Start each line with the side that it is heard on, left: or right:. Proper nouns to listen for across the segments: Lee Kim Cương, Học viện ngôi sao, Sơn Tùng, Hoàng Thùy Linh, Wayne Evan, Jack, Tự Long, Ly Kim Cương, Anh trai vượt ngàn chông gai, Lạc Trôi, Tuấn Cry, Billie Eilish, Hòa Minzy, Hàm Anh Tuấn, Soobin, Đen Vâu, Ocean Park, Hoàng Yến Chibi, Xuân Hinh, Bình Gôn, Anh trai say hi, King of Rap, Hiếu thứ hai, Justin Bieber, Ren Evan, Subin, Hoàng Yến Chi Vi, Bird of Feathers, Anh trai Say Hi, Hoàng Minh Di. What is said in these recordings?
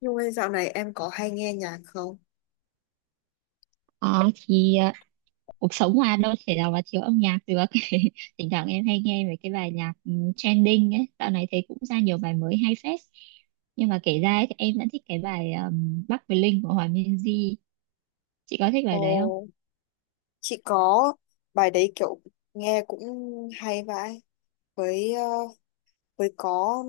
left: Nhung ơi, dạo này em có hay nghe nhạc không?
right: Ờ, thì ờ, cuộc sống mà đâu thể nào mà thiếu âm nhạc được thỉnh thoảng em hay nghe mấy cái bài nhạc trending ấy, dạo này thấy cũng ra nhiều bài mới hay phết. Nhưng mà kể ra ấy, thì em vẫn thích cái bài Bắc với Linh của Hòa Minzy. Chị có thích bài
left: Ồ,
right: đấy không?
left: chị có, bài đấy kiểu nghe cũng hay vãi với ờ, với có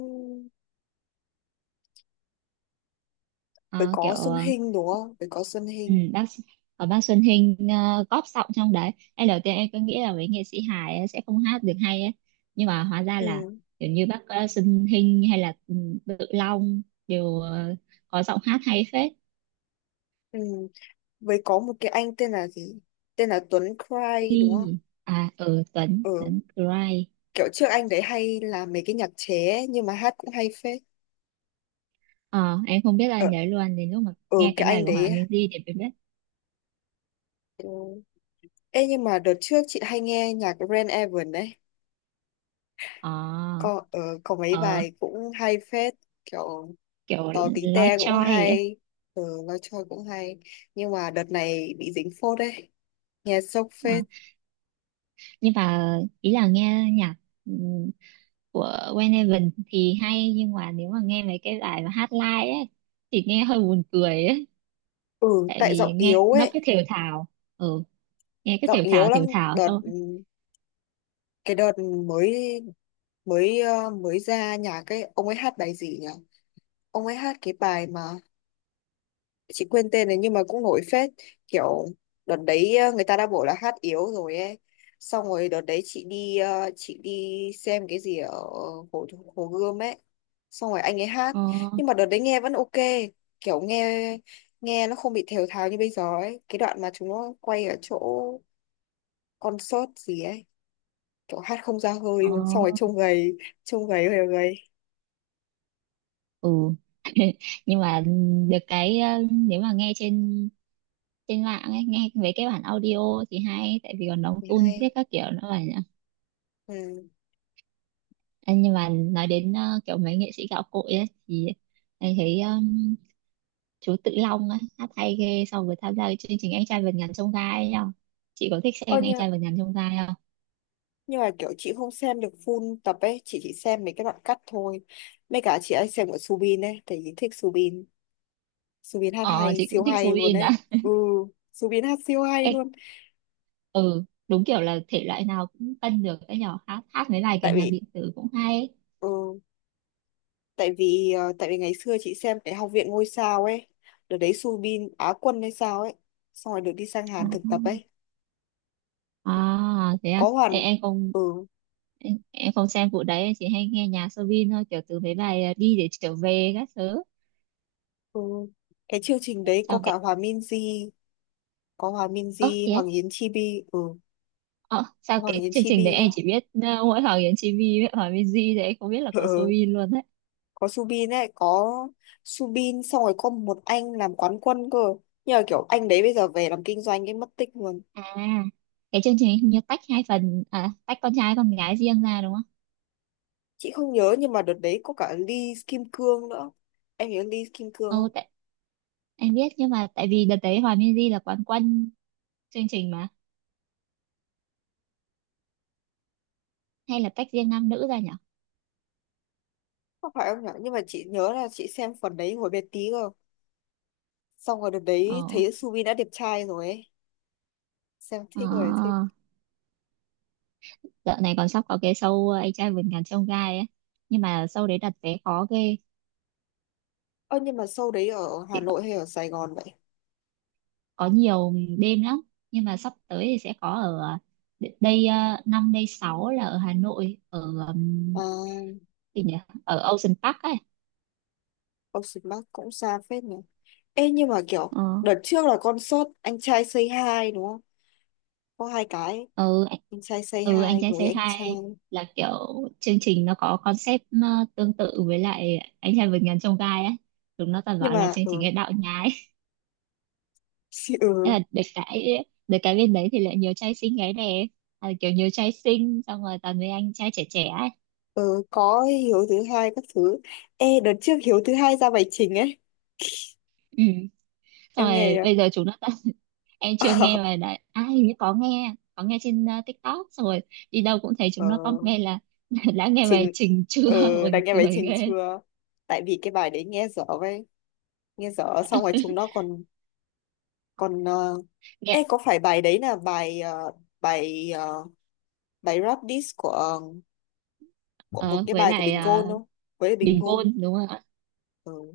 left: với
right: Ờ, kiểu
left: có Xuân
right: ờ,
left: Hinh đúng không? Với có Xuân
right: ừ,
left: Hinh.
right: bác, có bác Xuân Hinh góp giọng trong đấy. Ngay đầu tiên em cứ nghĩ là mấy nghệ sĩ hài ấy sẽ không hát được hay ấy, nhưng mà hóa ra là
left: Ừ,
right: kiểu như bác Xuân Hinh hay là Tự Long đều có giọng hát hay phết.
left: ừ. Với có một cái anh tên là gì? Tên là Tuấn Cry đúng không?
right: Quy, à ừ Tuấn
left: Ừ,
right: Tuấn Cry
left: kiểu trước anh đấy hay làm mấy cái nhạc chế ấy, nhưng mà hát cũng hay phết.
right: ờ em không biết, là
left: Ờ,
right: nhớ luôn đến lúc mà
left: ừ,
right: nghe
left: cái
right: cái bài
left: anh
right: của Hòa
left: đấy.
right: Minzy thì em biết.
left: Ừ. Ê, nhưng mà đợt trước chị hay nghe nhạc Ren Evan đấy,
right: Ờ,
left: có mấy
right: ờ
left: bài cũng hay phết, kiểu
right: kiểu
left: tò tí
right: nói
left: te cũng
right: choi ấy.
left: hay, nói chơi cũng hay. Nhưng mà đợt này bị dính phốt đấy, nghe sốc
right: Ờ,
left: phết.
right: nhưng mà ý là nghe nhạc ừm, của Wayne Evan thì hay, nhưng mà nếu mà nghe mấy cái bài mà hát live ấy thì nghe hơi buồn cười ấy,
left: Ừ,
right: tại
left: tại
right: vì
left: giọng
right: nghe
left: yếu
right: nó
left: ấy,
right: cứ thều thào. Ừ, nghe cứ
left: giọng yếu lắm.
right: thều thào
left: đợt
right: xong.
left: cái đợt mới mới ờ, mới ra nhạc ấy, ông ấy hát bài gì nhỉ, ông ấy hát cái bài mà chị quên tên này, nhưng mà cũng nổi phết, kiểu đợt đấy người ta đã bảo là hát yếu rồi ấy. Xong rồi đợt đấy chị đi xem cái gì ở hồ hồ Gươm ấy, xong rồi anh ấy hát,
right: Ờ
left: nhưng mà đợt đấy nghe vẫn ok, kiểu nghe nghe nó không bị thều thào như bây giờ ấy, cái đoạn mà chúng nó quay ở chỗ concert gì ấy, kiểu hát không ra hơi
right: ờ,
left: luôn, xong rồi trông gầy, trông gầy, hơi gầy.
right: ừ, nhưng mà được cái nếu mà nghe trên trên mạng ấy, nghe mấy cái bản audio thì hay, tại vì còn đóng
left: Thấy
right: tune thế
left: hay,
right: các kiểu nữa mà nhỉ.
left: ừ.
right: Ê, nhưng mà nói đến kiểu mấy nghệ sĩ gạo cội ấy, thì anh thấy chú Tự Long ấy, hát hay ghê so với tham gia cái chương trình Anh trai vượt ngàn chông gai ấy nhở? Chị có thích
left: Ôi
right: xem Anh
left: nhưng
right: trai vượt ngàn chông gai không?
left: nhưng mà kiểu chị không xem được full tập ấy, chị chỉ xem mấy cái đoạn cắt thôi, mấy cả chị ấy xem của Subin ấy, tại vì thích Subin. Subin hát
right: Ờ,
left: hay,
right: chị
left: siêu
right: cũng thích
left: hay luôn
right: Soin à.
left: đấy. Ừ, Subin hát siêu hay
right: Ê,
left: luôn.
right: ừ, đúng kiểu là thể loại nào cũng cân được ấy nhở, hát hát mấy bài kiểu
left: tại
right: nhạc
left: vì
right: điện tử cũng hay ấy.
left: ừ, tại vì ờ, tại vì ngày xưa chị xem cái Học viện ngôi sao ấy, đợt đấy Subin Á quân hay sao ấy, xong rồi được đi sang Hàn thực tập
right: À,
left: ấy,
right: à thế à.
left: có
right: Ê,
left: hoàn.
right: em không,
left: Ừ,
right: em không xem vụ đấy, em chỉ hay nghe nhạc Soobin thôi, kiểu từ mấy bài đi để trở về các thứ.
left: ừ. Cái chương trình đấy có
right: Xong
left: cả
right: cái
left: Hòa Minzy, có Hòa
right: ơ
left: Minzy,
right: thế á.
left: Hoàng Yến Chibi, ừ.
right: Ờ, sao
left: Hoàng
right: cái
left: Yến
right: chương trình đấy
left: Chibi nhá.
right: em chỉ biết mỗi Hoàng Yến Chi Vi với Hoàng Minh Di, thì em không biết là có Soobin luôn đấy.
left: Có Subin ấy, có Subin, xong rồi có một anh làm quán quân cơ, nhưng mà kiểu anh đấy bây giờ về làm kinh doanh ấy, mất tích luôn.
right: À, cái chương trình hình như tách hai phần, à tách con trai con gái riêng ra đúng không?
left: Chị không nhớ, nhưng mà đợt đấy có cả Lee Kim Cương nữa, em nhớ Lee Kim Cương
right: Ừ,
left: không?
right: tại, em biết, nhưng mà tại vì đợt đấy hòa Minh là quán quân chương trình mà. Hay là tách riêng nam nữ ra nhỉ?
left: Không phải em nhở, nhưng mà chị nhớ là chị xem phần đấy hồi bé tí cơ, xong rồi đợt đấy
right: Ờ.
left: thấy Subin đã đẹp trai rồi ấy, xem
right: Ờ,
left: thích rồi thích.
right: dạo này còn sắp có cái show anh trai vượt ngàn chông gai ấy, nhưng mà show đấy đặt vé khó ghê.
left: Ơ, nhưng mà show đấy ở Hà
right: Chị
left: Nội hay ở Sài Gòn vậy?
right: có nhiều đêm lắm, nhưng mà sắp tới thì sẽ có ở đây năm đây sáu là ở Hà Nội, ở ừm,
left: À,
right: gì nhỉ, ở Ocean Park ấy.
left: Ocean Park cũng xa phết nhỉ. Ê, nhưng mà kiểu
right: Ờ.
left: đợt trước là concert anh trai Say Hi đúng không, có hai cái,
right: ừ, anh-
left: anh trai say
right: ừ, anh
left: hi
right: trai
left: với
right: say
left: anh trai,
right: hi là kiểu chương trình nó có concept tương tự với lại anh trai vượt ngàn chông gai ấy. Chúng nó toàn
left: nhưng
right: bảo là
left: mà
right: chương trình cái đạo nhái.
left: xì-
right: Thế
left: ừ,
right: là được cái bên đấy thì lại nhiều trai xinh gái đẹp, à, kiểu nhiều trai xinh, xong rồi toàn với anh trai trẻ trẻ ấy.
left: ừ có Hiếu thứ hai các thứ. Ê, đợt trước Hiếu thứ hai ra bài trình ấy,
right: Ừ. Xong
left: em nghe
right: rồi
left: chưa?
right: bây giờ chúng nó, em chưa nghe
left: ờ,
right: mà đã à, hình như có nghe, có nghe trên TikTok, xong rồi đi đâu cũng thấy
left: ờ,
right: chúng nó comment là đã nghe bài
left: trình
right: Trình chưa,
left: ờ Đã
right: buồn
left: nghe bài
right: cười
left: trình
right: ghê.
left: chưa? Tại vì cái bài đấy nghe dở vậy, nghe dở, xong rồi chúng nó còn còn ờ, ê,
right: Nghe
left: có phải bài đấy là bài ờ, bài rap diss của của một
right: ờ,
left: cái
right: với
left: bài của
right: lại
left: Bình Gôn
right: ờ,
left: không, với Bình
right: Bình
left: Gôn.
right: Gôn đúng không ạ?
left: Ừ.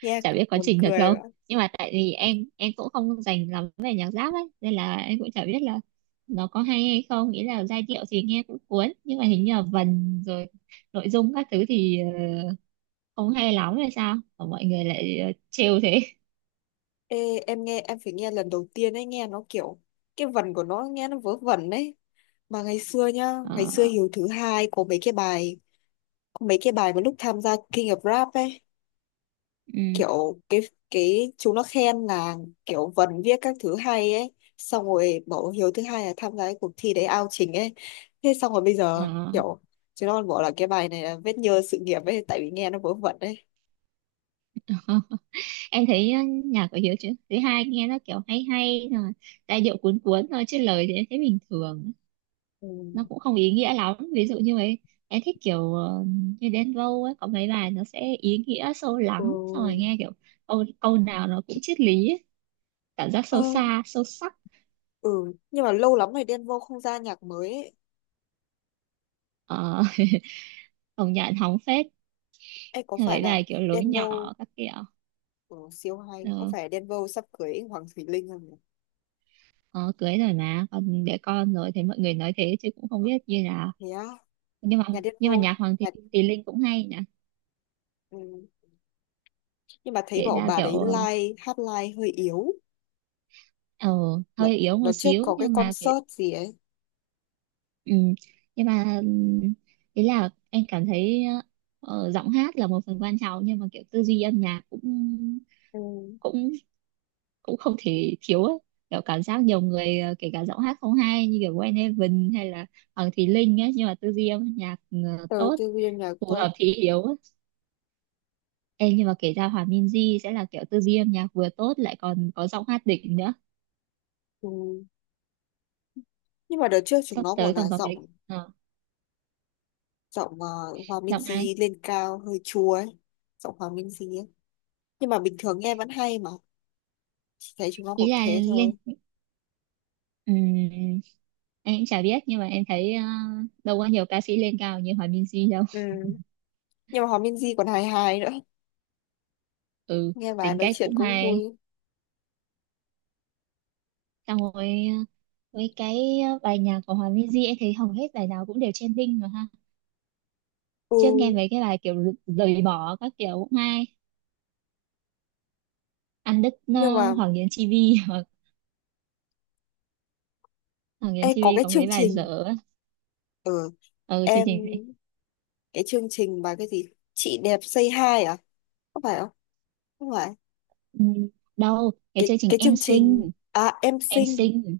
left: Nghe
right: Chả biết có
left: buồn
right: Trình thật
left: cười.
right: không, nhưng mà tại vì em cũng không dành lắm về nhạc rap ấy, nên là em cũng chả biết là nó có hay hay không. Nghĩa là giai điệu thì nghe cũng cuốn, nhưng mà hình như là vần rồi nội dung các thứ thì không hay lắm hay sao mà mọi người lại trêu thế.
left: Ê, em nghe em phải nghe lần đầu tiên ấy, nghe nó kiểu cái vần của nó nghe nó vớ vẩn đấy, mà ngày xưa nhá, ngày xưa
right: Ờ,
left: Hiếu thứ hai có mấy cái bài mà lúc tham gia King of Rap ấy,
right: ừ,
left: kiểu cái chúng nó khen là kiểu vần viết các thứ hay ấy, xong rồi bảo Hiếu thứ hai là tham gia cái cuộc thi đấy ao trình ấy, thế xong rồi bây giờ
right: ờ.
left: kiểu chúng nó còn bảo là cái bài này là vết nhơ sự nghiệp ấy, tại vì nghe nó vớ vẩn ấy.
right: Em thấy nhạc của Hiếu thứ hai nghe nó kiểu hay hay rồi, giai điệu cuốn cuốn thôi, chứ lời thì em thấy bình thường.
left: Ừ.
right: Nó cũng không ý nghĩa lắm, ví dụ như ấy em thích kiểu như Đen Vâu ấy, có mấy bài nó sẽ ý nghĩa sâu
left: Ừ.
right: lắng, xong rồi nghe kiểu câu câu nào nó cũng triết lý ấy. Cảm giác
left: Ờ,
right: sâu xa sâu sắc.
left: ừ, nhưng mà lâu lắm rồi Đen Vâu không ra nhạc mới ấy.
right: Ờ, công nhận hóng phết.
left: Ê, có
right: Hay
left: phải
right: mấy
left: là
right: bài kiểu lối
left: Denver
right: nhỏ các kiểu.
left: của siêu hay,
right: Ờ,
left: có phải Denver sắp cưới Hoàng Thùy Linh không nhỉ?
right: ờ, cưới rồi mà còn để con rồi thì mọi người nói thế, chứ cũng không biết như nào.
left: Thế á?
right: Nhưng mà
left: Nhà
right: nhưng
left: Denver,
right: mà nhạc Hoàng
left: nhà...
right: Thùy Linh cũng hay nhỉ.
left: Ừ, nhưng mà thấy
right: Kể
left: bảo
right: ra
left: bà đấy
right: kiểu
left: live, hát live hơi yếu.
right: ờ,
left: đợt
right: hơi yếu một
left: đợt trước
right: xíu,
left: có cái
right: nhưng mà kể,
left: concert gì ấy,
right: ừ, nhưng mà ý là em cảm thấy giọng hát là một phần quan trọng, nhưng mà kiểu tư duy âm nhạc cũng
left: ừ.
right: cũng cũng không thể thiếu ấy. Kiểu cảm giác nhiều người kể cả giọng hát không hay như kiểu Wayne Heaven hay là Hoàng Thùy Linh ấy, nhưng mà tư duy âm nhạc
left: Tớ
right: tốt,
left: tư viên nhạc
right: phù
left: tốt,
right: hợp thì yếu ấy. Em nhưng mà kể ra Hòa Minzy sẽ là kiểu tư duy âm nhạc vừa tốt lại còn có giọng hát đỉnh nữa.
left: ừ. Nhưng mà đợt trước chúng
right: Sắp
left: nó bảo
right: tới
left: là
right: còn có cái
left: giọng
right: ờ,
left: giọng Hòa
right: giọng ai?
left: Minzy lên cao hơi chua ấy, giọng Hòa Minzy ấy, nhưng mà bình thường nghe vẫn hay mà, chỉ thấy chúng nó
right: Ý
left: bảo
right: là
left: thế thôi.
right: ừm, em cũng chả biết, nhưng mà em thấy đâu có nhiều ca sĩ lên cao như Hòa Minzy đâu.
left: Ừ. Nhưng mà Hòa Minzy còn hài hài nữa,
right: Ừ,
left: nghe bà
right: tính
left: nói
right: cách
left: chuyện
right: cũng
left: cũng
right: hay.
left: vui.
right: Xong rồi với cái bài nhạc của Hòa Minzy em thấy hầu hết bài nào cũng đều trending mà ha. Trước nghe
left: Ừ,
right: mấy cái bài kiểu rời bỏ các kiểu cũng hay, ăn đứt
left: nhưng mà,
right: Hoàng Yến Chi Vi. Hoặc Hoàng Yến
left: ê,
right: Chi
left: có
right: Vi
left: cái
right: có
left: chương
right: mấy bài
left: trình
right: dở.
left: ở
right: Ở chương
left: em,
right: trình gì?
left: cái chương trình mà cái gì, chị đẹp say hi à, có phải không? Không phải.
right: Ừm, đâu cái
left: cái
right: chương trình
left: cái
right: Em
left: chương trình,
right: Xinh.
left: à, em
right: Em
left: xinh,
right: xinh,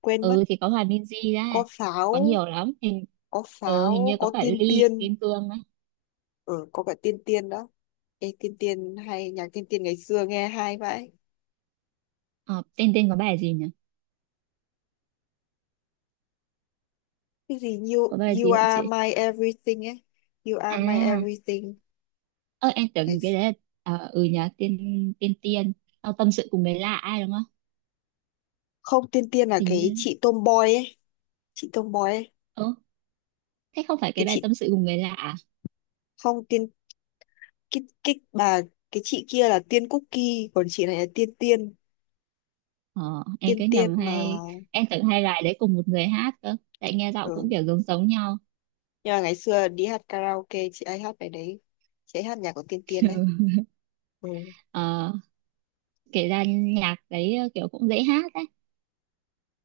left: quên mất.
right: ừ thì có hòa Minzy ra,
left: có
right: có
left: pháo
right: nhiều lắm, hình,
left: có
right: ừ, hình
left: pháo
right: như có
left: có
right: cả
left: tiên
right: Ly
left: tiên.
right: Kim Cương á.
left: Có cả tiên tiên đó. Ê, tiên tiên hay, nhạc tiên tiên ngày xưa nghe hay vậy.
right: Ờ, tên tên có bài gì nhỉ?
left: Cái gì,
right: Có
left: you
right: bài
left: you
right: gì vậy
left: are
right: chị?
left: my everything ấy, you are my
right: À,
left: everything.
right: ơ em
left: Ngày
right: tưởng cái
left: x-
right: đấy là, à, ừ nhỉ, tên tên tiên. Ờ, tâm sự cùng người lạ ai đúng không?
left: Không, tiên tiên là
right: Hình
left: cái
right: như
left: chị tomboy ấy, chị tomboy ấy,
right: ừ, thế không phải
left: cái
right: cái bài
left: chị,
right: tâm sự cùng người lạ à?
left: không tiên, cái bà, cái chị kia là tiên cookie, còn chị này là tiên tiên,
right: Ờ, em
left: tiên
right: cứ
left: tiên
right: nhầm
left: mà.
right: hay, em tưởng hai bài đấy cùng một người hát cơ, tại nghe giọng cũng
left: Ừ.
right: kiểu giống giống nhau.
left: Nhưng mà ngày xưa đi hát karaoke chị ấy hát bài đấy, chị ấy hát nhạc của tiên tiên đấy. Ừ.
right: Ờ, kể ra nhạc đấy kiểu cũng dễ hát á.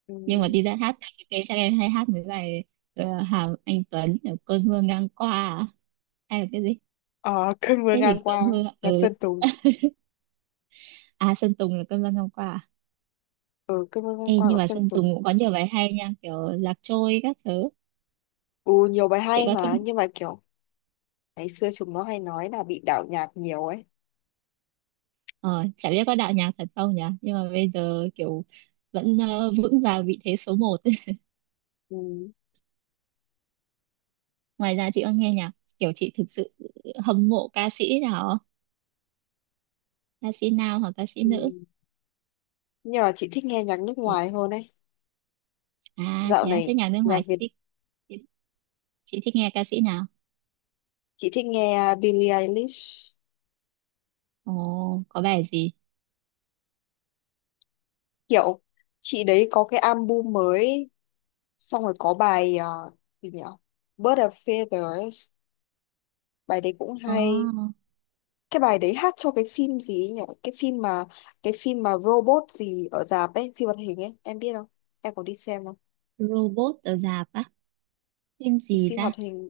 left: Ừ.
right: Nhưng mà đi ra hát cái chắc em hay hát mấy bài Hàm Anh Tuấn kiểu cơn mưa ngang qua à? Hay là cái gì,
left: Ờ, cơn mưa
right: cái
left: ngang
right: gì
left: qua,
right: cơn mưa,
left: nhạc
right: ừ.
left: Sơn Tùng.
right: À Sơn Tùng là cơn mưa ngang qua à?
left: Ừ, cơn mưa
right: Ê,
left: ngang qua
right: nhưng
left: của
right: mà
left: Sơn
right: Sơn
left: Tùng.
right: Tùng cũng có nhiều bài hay nha, kiểu Lạc Trôi các thứ.
left: Ừ, nhiều bài
right: Chị
left: hay
right: có thích?
left: mà, nhưng mà kiểu ngày xưa chúng nó hay nói là bị đạo nhạc nhiều ấy.
right: Ờ, chả biết có đạo nhạc thật không nhỉ, nhưng mà bây giờ kiểu vẫn vững vàng vị thế số một.
left: Ừ.
right: Ngoài ra chị có nghe nhạc kiểu chị thực sự hâm mộ ca sĩ nào không? Ca sĩ nào, hoặc ca sĩ
left: Ừ.
right: nữ?
left: Nhưng mà chị thích nghe nhạc nước ngoài hơn ấy,
right: À
left: dạo
right: thế á,
left: này
right: thế nhạc nước
left: nhạc
right: ngoài chị
left: Việt,
right: thích, chị, chị thích nghe ca sĩ nào?
left: chị thích nghe Billie Eilish,
right: Ồ, có bài gì?
left: kiểu chị đấy có cái album mới, xong rồi có bài, à, gì nhỉ, Bird of Feathers, bài đấy cũng
right: Ồ,
left: hay. Cái bài đấy hát cho cái phim gì ấy nhỉ, cái phim mà robot gì ở rạp ấy, phim hoạt hình ấy, em biết không, em có đi xem không?
right: robot ở rạp á? Phim
left: cái
right: gì
left: phim
right: ta?
left: hoạt hình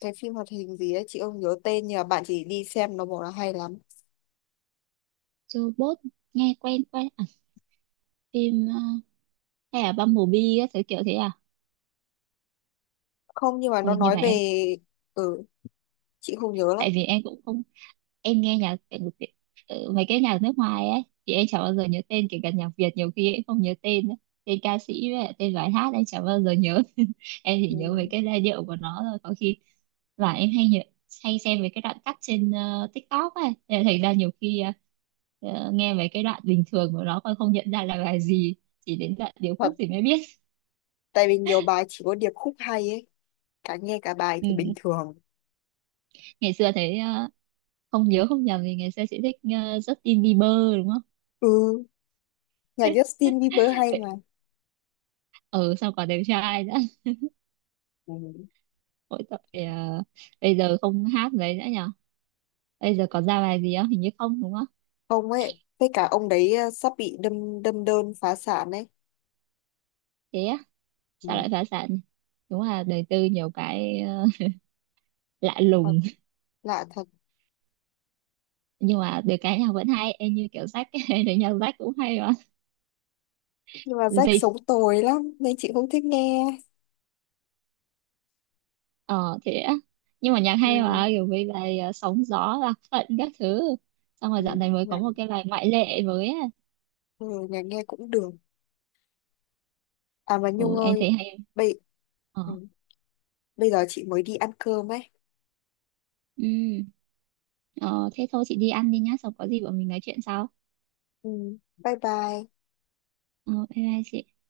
left: cái phim hoạt hình gì ấy, chị không nhớ tên, nhưng mà bạn chỉ đi xem nó bảo là hay lắm.
right: Robot, nghe quen quen à? Phim hay là Bumblebee á, kiểu kiểu thế à?
left: Không, nhưng mà nó
right: Ôi, nhưng
left: nói
right: mà
left: về,
right: em,
left: ừ, chị không nhớ lắm.
right: tại vì em cũng không, em nghe nhạc tại vì ừ, mấy cái nhạc nước ngoài ấy, thì em chả bao giờ nhớ tên, kể cả nhạc Việt nhiều khi em không nhớ tên ấy. Tên ca sĩ với lại tên bài hát em chả bao giờ nhớ. Em chỉ
left: Ừ.
right: nhớ mấy cái giai điệu của nó thôi, có khi và em hay xem về cái đoạn cắt trên TikTok ấy. Thế là thành ra nhiều khi nghe về cái đoạn bình thường của nó còn không nhận ra là bài gì, chỉ đến đoạn điệp
left: Thật,
right: khúc thì mới biết.
left: tại vì nhiều bài chỉ có điệp khúc hay ấy, cả nghe cả bài
right: Ừ.
left: thì bình thường.
right: Ngày xưa thấy không nhớ không nhầm thì ngày xưa chị thích Justin Bieber đúng không?
left: Ừ. Nhạc Justin Bieber hay mà.
right: Ừ, sao còn đẹp trai nữa.
left: Ừ.
right: Mỗi tội bây giờ không hát mấy nữa nhở, bây giờ còn ra bài gì không, hình như không đúng không?
left: Ông ấy, với cả ông đấy sắp bị đâm đâm đơn phá sản ấy.
right: Thế á, sao
left: Ừ.
right: lại phá sản? Đúng là đời tư nhiều cái lạ
left: Thật,
right: lùng.
left: lạ thật.
right: Nhưng mà được cái nhạc vẫn hay, em như kiểu Jack ấy, thì nhạc Jack cũng hay mà.
left: Nhưng mà Jack
right: Gì?
left: sống tồi lắm nên chị không thích nghe.
right: Ờ thế á. Nhưng mà nhạc
left: Ừ.
right: hay mà, kiểu với bài sóng gió lạc phận các thứ. Xong rồi dạo
left: Ừ.
right: này mới có
left: Nhạc
right: một cái bài ngoại lệ mới á.
left: ừ, nhạc nghe cũng được. À, mà Nhung
right: Ừ, em
left: ơi,
right: thấy hay.
left: bây
right: Ờ,
left: ừ. bây giờ chị mới đi ăn cơm ấy.
right: ừ, ờ thế thôi chị đi ăn đi nhá, xong có gì bọn mình nói chuyện sau.
left: Ừ. Bye bye.
right: Ờ, bye bye chị.